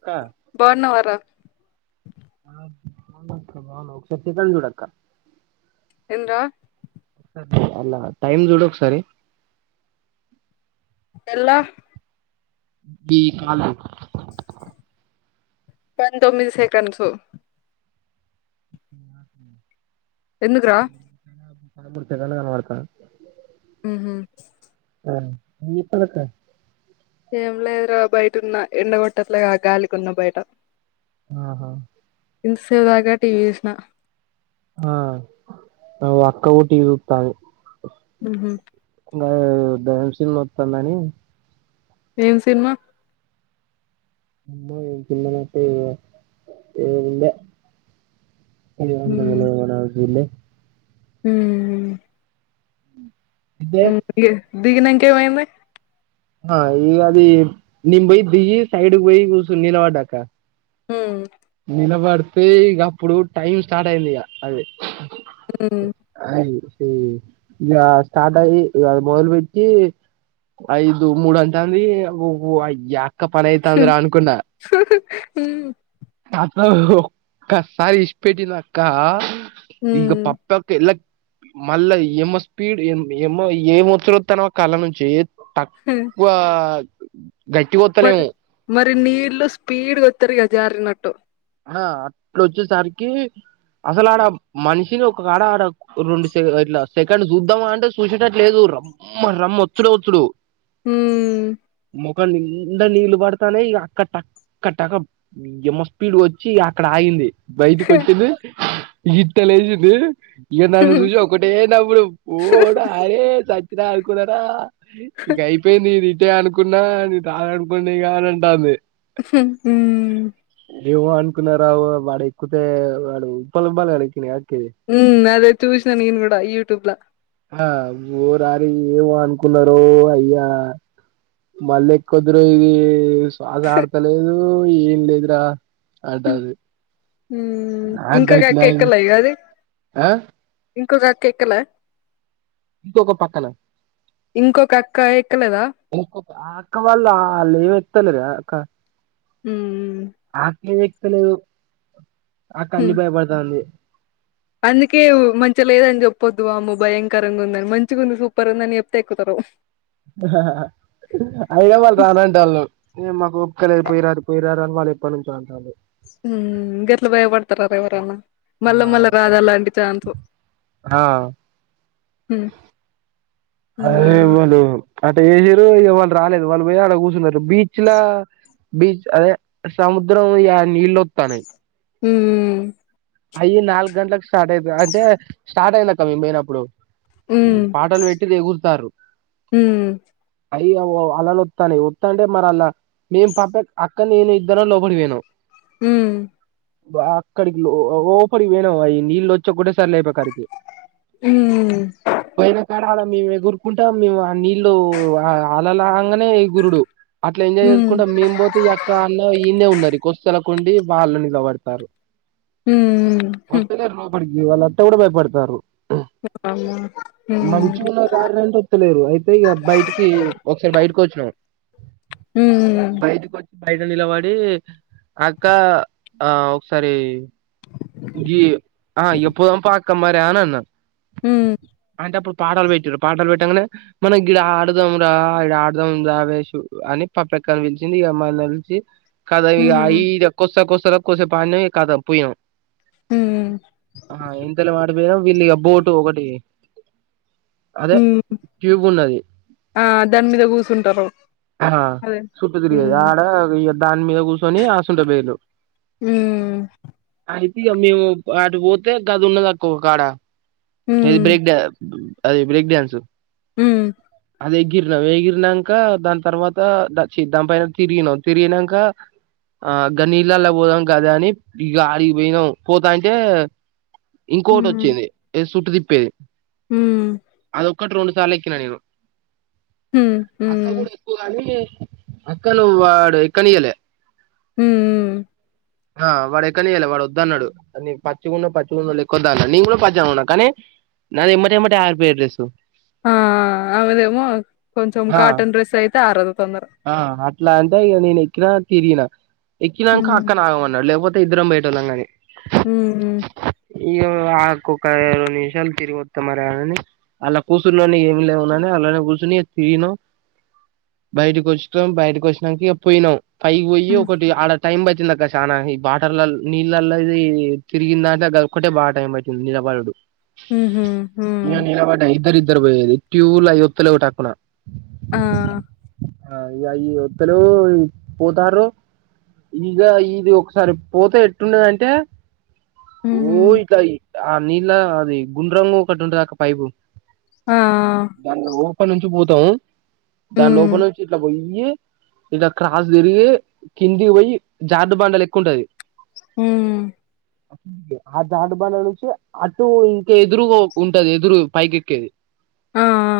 అక్క బావున్నావారా ఆ బాగున్నా అక్క బాగున్నావా ఒక సరి సిగ్నల్ చూడక్క ఏందిరా అల్ల టైమ్ చూడు ఒకసారి ఎల్ల ఈ కళ్ళ పంతొమ్మిది సెకండ్సు ఎందుకురా పదమూడు సెకండ్ కనపడుతాంది మ్హూ. ఆ ఇది ఎప్పటిదాకా ఏం లేదురా బయటున్న ఎండగొట్టట్లే గాలికి ఉన్న బయట ఆహా ఇంత సేపు దాక టీవీ చూసిన ఆ అగొ అక్క కుడా టీవీ చూస్థంది ఉహు ఇ దెయ్యం సినిమా వస్తుందని ఏం సినిమా అమ్మ సినిమా అంటే నా ఏంద ఉమ్ [unintelligible] నాకు తెలీదు ఉమ్ అయితే దిగినాకైపోయిందా ఆ ఈ అది నేను బోయి దిగి సైడ్కి పోయి కూర్చొని నీలవాడ్క హమ్ నిలబడితే ఇక అప్పుడు టైం స్టార్ట్ అయింది ఇక అది ఉమ్ అ ఈ ఇగ స్టార్ట్ అయ్యి అది మొదలు పెట్టి ఐదు మూడు అయితుంది ఊ య అక్క పని అయితుందరా అనుకున్నా ఉ అక్క ఓ ఒక్కసారి విసిపెట్టిర్రు అక్క ఉమ్ ఈగ ఉమ్ పప్పకు ఎలక్క్ మళ్ళా ఏమో స్పీడ్ ఏ ఏమో ఏ విచ్చిర్తు కళ్ళ నుంచి ఏ తక్కువా గట్టిగా వోత్తలేము టీ నీడుళ్లు స్పీడ్ గొతరి య జారీనట్టు ఆ అట్ల వచ్చేసరికి అసలు ఆడ మనిషిని ఒకకాడ రెండు సైడల సెకండ్ చూద్దామా అంటే చూసేట్లలేదు రమ్మ రమ్మ ఒత్తుడు ఒత్తుడు ఉమ్ మొఖం నిండ నీళ్లు పడతున్నాయి అక్క టక్క టక యమ స్పీడ్ వచ్చి అక్కడ ఆగింది బయటికి వొచ్చింది ఇట్ట లేచింది ఇడు నన్ను చూసి ఒకటే నవ్వుడు ఓ డాడీ చచ్చిన ఆనుకున్నార ఈ ఇంక అయిపోయింది నీను ఇటే అనుకున్నా నేను రాను అనుకొని రాను అంటుంది ఉఫ్ ఊ ఏమో అనుకున్నారా వాడ ఎక్కుతే వాడు పాలా పాల వెనక్కి ఉ అదే చూసినా నేను కూడా యూట్యూబ్ లా ఆ ఓ రారి ఏమో అనుకున్నోరో అయ్యా మళ్ళీకుదురై ఇది శ్వాస ఆడతలేదు ఏం లేదురా అంటది మ్మ్ ఇంకొక నగ్యటు అక్క నైన్ ఆ ఇంకో అక్క ఎక్కలే ఇంకొక పక్కన ఇంకొక అక్క ఎక్కలేదా అక్క వాళ్ల ఆ లే ఎత్తలేదు అక్క ఉ ఏం ఎక్కితేలేదు ఆ అక్క అన్ని హ్మ్ భయపడుతుంది అందుకే మంచి లేదని చెప్పొద్దు అమ్మో భయంకరంగా ఉందని మంచిగా ఉంది సూపర్ ఉంది అని చెప్తే ఎక్కుతారు అయిన వాళ్ళు రానంటలు వాళ్ళు నేను మా ఓపికల్ పోయిరారు పోయిరారు అని వాళ్ళు ఎప్పటి నుంచో అంతుంది ఉ గట్ల బయపడు తరతా ఎవరన్నా ఆ మళ్ళా మళ్ళా రాదా అలాంటి ఛాన్సు ఆ ఉ అదే వాళ్ల ఊరు అదే హీరో ఇవాళ రాలేదు వాళ్ళు పోయి అడ కూర్చున్నారు బీచ్ ల బీచ్ అదే సముద్రం ఎడ నీళ్ళొత్తన్నాయి ఊ అయ్యి నాలుగు గంటలకు స్టార్ట్ అయితే అంటే స్టార్ట్ అయింది అక్క నేను పోయినప్పుడు ఈ మ్మ్ పాటలు పెట్టి ఎగురుతారు మ్మ్ అయ్య వో అలలు వత్తాన్నాయి వత్తాంటే మరి అలా మేం పక్క అక్క నేను ఇద్దరం లోపలికి పోయినం ఉ అక్కడికి ఓ లోపడి పొయినము అవి నీళ్ళు వచ్చకుడే సర్లే కోపడికి మ్మ్ పోయినకడ్ అడ మేము ఎగురుకుంటా మేము ఆ నీళ్లు అలలు రాంగానే ఏగురుడు అట్లా ఎంజాయ్ మ్మ్ చేసుకుంటా మేము పోతే ఈ అక్క అందరు ఈయన్నే ఉన్నారు కొసల కుండి వాళ్ళ నిలబడతారు మ్మ్ మ్మ్ హ్మ్ వత్నే లోపడి ఇవాల అత కూడా భయపడతారు అవునా మంచి ఉన్నారు గార చెప్పలేరు అయితే ఇగ బయటికి ఒకసారి బయటకి వచ్ మ్మ్ బైటికీ కొచ్ బయట నిలబడి అక్క ఆ ఒకసారి కమ్మరేనాన్ ఉ అప్పుడు పాటలు పెట్టిరు పాటలు పెట్టంగనే మనం ఇడ ఆడదాం రా ఇడ ఆడదాం రా వేష అని పప ఎక్కని పిలిచింది ఇక అమ్ని నిలిచి కాదా ఇ అయి మ్మ్ వస్తాక వస్తార కోసే పా కాదా పోయినాం మ్మ్ ఆ ఎంతలో మాడిపోయినా వీళ్ళ ఇగ బోటు ఒకటి అదే మ్మ్ ట్యూబ్ ఉన్నది ఆ దాని మీద కూర్చుంటారు ఆ అదే చుట్టూ తిరిగేది ఉమ్ ఆడ ఇ దాని మీద కూసోని ఆసుంట పేలు ఊ అయితే ఇగ మేము అటు పోతే గది ఉన్నది అక్క కాడ అది ఉమ్ బ్రేక్ అది బ్రేక్ డ్యాన్సు ఉ అది ఎగిరినాం ఎగిరినంక దాని తర్వాత దాని పైన తిరిగినా తిరిగినంక ఆ గనీల్లాల్లా పోదాం కదా అని అడిగి పోయినాం పోతా అంటే ఇంకోటి వచ్చింది చుట్టు తిప్పేది ఉ ఒక్కటి రెండు సార్లు ఎక్కినా నేను ఉమ్ అక్క ఉమ్ కూడా ఎక్కువగానీ అక్కను వాడు ఇక్కనియలే ఉ ఆ వాడు ఎక్కనీయల వాడు వద్దు అన్నాడు పచ్చికుండ పచ్చిగుండో లెక్కొద్దు అన్నా నేను కూడా పచ్చన్నా కానీ నాది ఎమ్మటె ఎమ్మట ఆరుపియడ్రసు ఆ ఆమెదేమో కొంచెం ఆ కాటన్ డ్రెస్ అయితే ఆరదు తొందర ఆ అట్లా అంటే నేను ఎక్కినా తిరిగిన ఎక్కినంక ఉమ్ న్నా లేకపోతే ఇద్దరం బయటోళ్ళం కాని ఉమ్ ఇ నాకుఒక ఇరవై నిమిషాలు తిరిగి వస్తా మరి అని అలా కూసుర్లోని ఏమి లేవునని అలానే కూసు న్ తిను బయటకి వచ్చాం బయటకి వచ్చినంక ఇగ పోయినాం పైకి పోయి ఉమ్ ఒకటి ఆడ టైం పట్టిందక్ క్క చాన ఈ బాటర్ల నీళ్ళల్లోది తిరిగింద అంటే కొంటే బాగా టైం పట్టింది నీలబడుడు ఉహు ఇగ ఉమ్ నలబడ్డ ఇద్దరు ఇద్దరు పోయ్యేది క్యూ ల అయ్యి ఒత్త్ లెవ్ టక్కున ఆ ఆ ఇగ అయ్యి ఒత్తలెవ్ ఈ పోతర్రు ఈ ఇగ ఇది ఒకసారి పోతే ఎట్టున్నదంటే ఓ ఉమ్ ఇగ ఈ ఆ నీళ్ళ అది గుండ్రంగ ఒకటి ఉంటది అక్క పైపు ఆ దాని లోప నుంచి పోతాము దాని ఉమ్ లోపల నుంచి ఇట్లా పోయి య్యి క్రాస్ తిరిగి కింది పోయి జార్డు బండ లెక్క ఉంటది మ్ ఆ జరుడుబండ నుంచి అటు ఇంకా ఎదురు ఓ ఉంటది ఎదురు పైకెక్కేది ఆ ఆ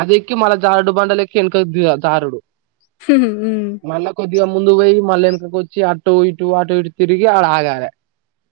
అది ఎక్కి మళ్ళ జరుడు బండలేక్కి వెనకకి జరుడు మ్ ఇగా ముందుకు పోయి మళ్ళ వెనకకోచ్చి అటు ఇటు అటు ఇటు తిరిగి ఆడ ఆగాలే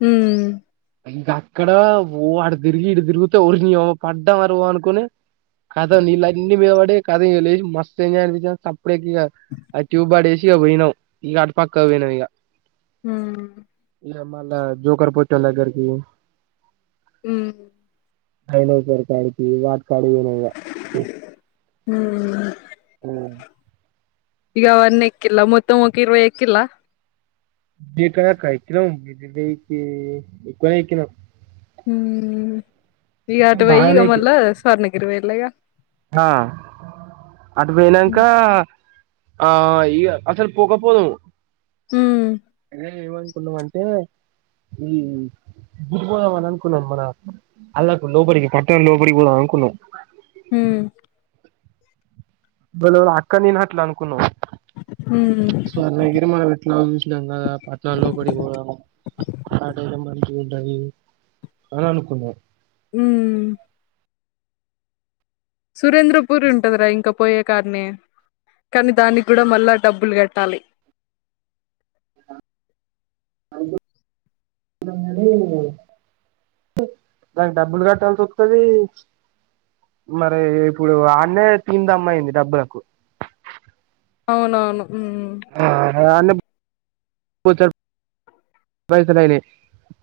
మ్ ఇగ అక్కడ ఓ అటు తిరిగి ఇటు తిరిగితే ఓరినియవ్వ పడ్డామరో అనుకోని కతం నీళ్లన్నీ మీద పడ్డాయ్ కతం ఇగ మస్తు ఎంజాయ్ అనిపించ్ సప్పుడేక ఇగ ఆ ట్యూబ్ పడేసి ఇగ పోయినం ఇగ పక్కకు పోయినం ఇగ మ్ ఇగ మళ్ళా జోకర్ పోట్టోల్ దగ్గరికి మ్ కైలెషేర్ కడికి అట్ కాడికి పోయినం ఇగ ఉమ్ ఆ ఇగ అవన్నీ ఎక్కిళ్ల మొత్తము ఒక ఇవై ఎక్కిళ్ళ ఎక్కడ అక్క ఎక్కినం ఇరవైకి ఎక్కువనే ఎక్కినం మ్ ఈగ ఆటు పోయి బాగానే ఇగ ఎక్కి మల్ళ స్వర్ణగిరి పొఇళ్ల ఇగ ఆ అటు పోయినంక ఆ ఇగ అసలు పోకపోదుము ఉమ్ కున్నాం అంటే ఈ గు పోదాం మన అల్లకు లోపలికి పట్టణం లోపలికి పోదాం అనుకున్నాం ఉమ్ ఇవ్వలేవాల్ అక్క నిన్ అట్లా అనుకున్నం మ్ స్వర్ణగిరి మనం ఎట్లాగో చూసినం కదా పట్నం లోపటికిపోదామని అదైతే మంచిగుంటది అని అనుకున్నం మ్ సురేంద్రపూరి ఉంటదిరా ఇంకా పోయ్యే కాన్నే కానీ దానికి కూడా మళ్ళా డబ్బులు కట్టాలి అనుకున్నాం కని దానికి డబ్బులు కట్టాల్సి ఓత్తది మరి ఇప్పుడు ఆన్నే తినిదమైంది డబ్బలకు అవునవును ఉమ్ అ అన్నే బొచ్చడ్ పైయిసలైనయి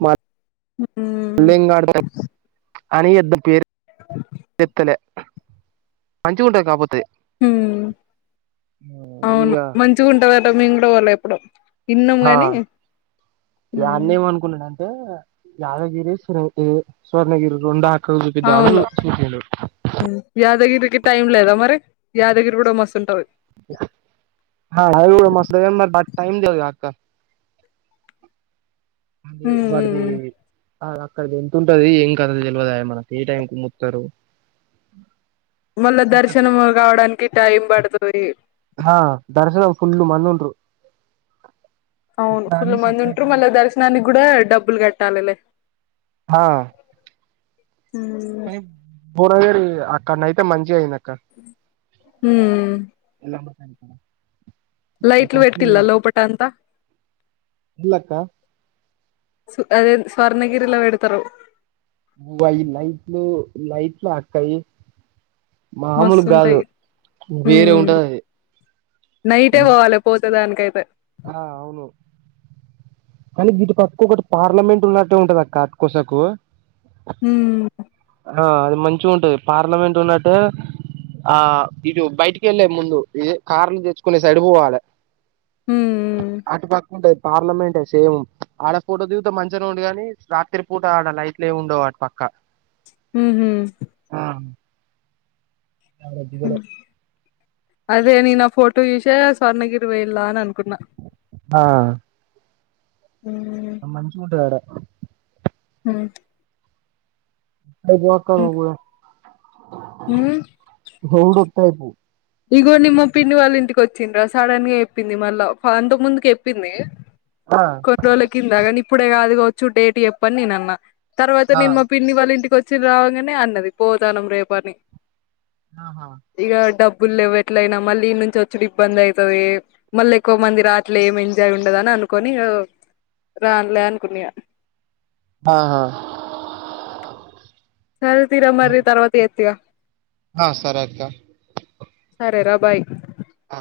మ ఉమ్ పులింగాడ అనిద్ద పేరుత్తలే మంచి గుంటది కాపోతే ఉ అవును ఇగ మంచిగా ఉంటదట మేము కూడా పోల ఎప్పుడు ఇన్నము ఆ కానీ ఇగ అన్న ఏమనుకున్నాడంటే యాదగిరి స స్వర్ణగిరి రండు అవును యాదగిరికి గిట్ట ఏంలేదా మరి యాదగిరి కూడా మస్తుంటది అది గూడ మరి బ టైమ్ దవు ఆక్క అడి ఉమ్ వాడది ఉమ్ ది ఎంతంటది ఏం కద తెలివదు మనకి ఏ టైం కు ముక్కుతరు మళ్ళా దర్శనం కావడానికి టైం పడుతది ఆ దర్శనం ఫుల్ మన్ను ఉంటరు అవును ఫుల్ మంది ఉంటరు మళ్ళీ దర్శనానికి కూడా డబ్బులు కట్టాలిలే హా కానీ ఉమ్ పూరవేరి అక్కడనయితే మంచిగా అయిన ఉ అ లైట్లు ఎట్తిల్ల లోపట అంత ఇల్లక్క అదే స్వర్ణగిరిలోవేడుతరు అయి నైట్లు నైట్లు అక్కయి మామూలు గాదు మస్తుంటాయి వేరే ఉమ్ ఉంటది నైటే అది పోవాలి పోతే దానికైతే హా అవును కానీ వీటు అక్కకకటి పార్లమెంట్ ఉన్నట్టు ఉంటది అక్క అట్కోసకు ఉమ్ ఆ అది మంచి ఉంటది పార్లమెంట్ ఉన్నట్టు ఆ ఇటు బయటికి వెళ్ళే ముందు ఇది కార్లు తెచ్చుకునే సైడ్ పోవాలి ఉమ్ అటుపక్క కొంటె పార్లమెంటే సేమ్ ఆడ పూట దిగుత మంచిగానే ఉండు గాని రాత్రి పూట ఆడ లైట్లు ఏమి ఉండవు వాడు పక్క ఉహు ఆ గజ్జికలు అదే నా ఫోటో జూషే స్వర్ణగిరి పోయిలా అని అనుకున్ ఆ హ్మ్ మంచిగుంటది రా అ ఐదు మక్కను కూడ ఉ కో ఇదిగో నిమ్మ పిన్ని వాళ్ళ ఇంటికి వచ్చిందిరా సడన్ గా ఎప్పింది మళ్ళా అంత ముందుకి ఎప్పింది ఆ కొన్ని రోజుల కింద కానీ ఇప్పుడే కాదు కావచ్చు డేట్ చెప్పని నేను అన్నా తర్వాత ఆ నేను మా పిన్ని వాళ్ళ ఇంటికి వచ్చి రావంగానే అన్నది పోతాను రేపు అని ఆహా ఇక డబ్బు బుల్ ఎట్లయినా మళ్ళీ ఈ నుంచి వచ్చడు ఇబ్బంది అయితది మళ్ళీ ఎక్కువ మంది రాట్లే ఏం ఎంజాయ్ ఉండదు అనుకని రాన్లే అనుకున్నా ఇయ ఆహా సరే తిర ఆ మరి తర్వాత ఎత్త ఇగ ఆ సరే ఆక్క రేరా బాయ్ ఆ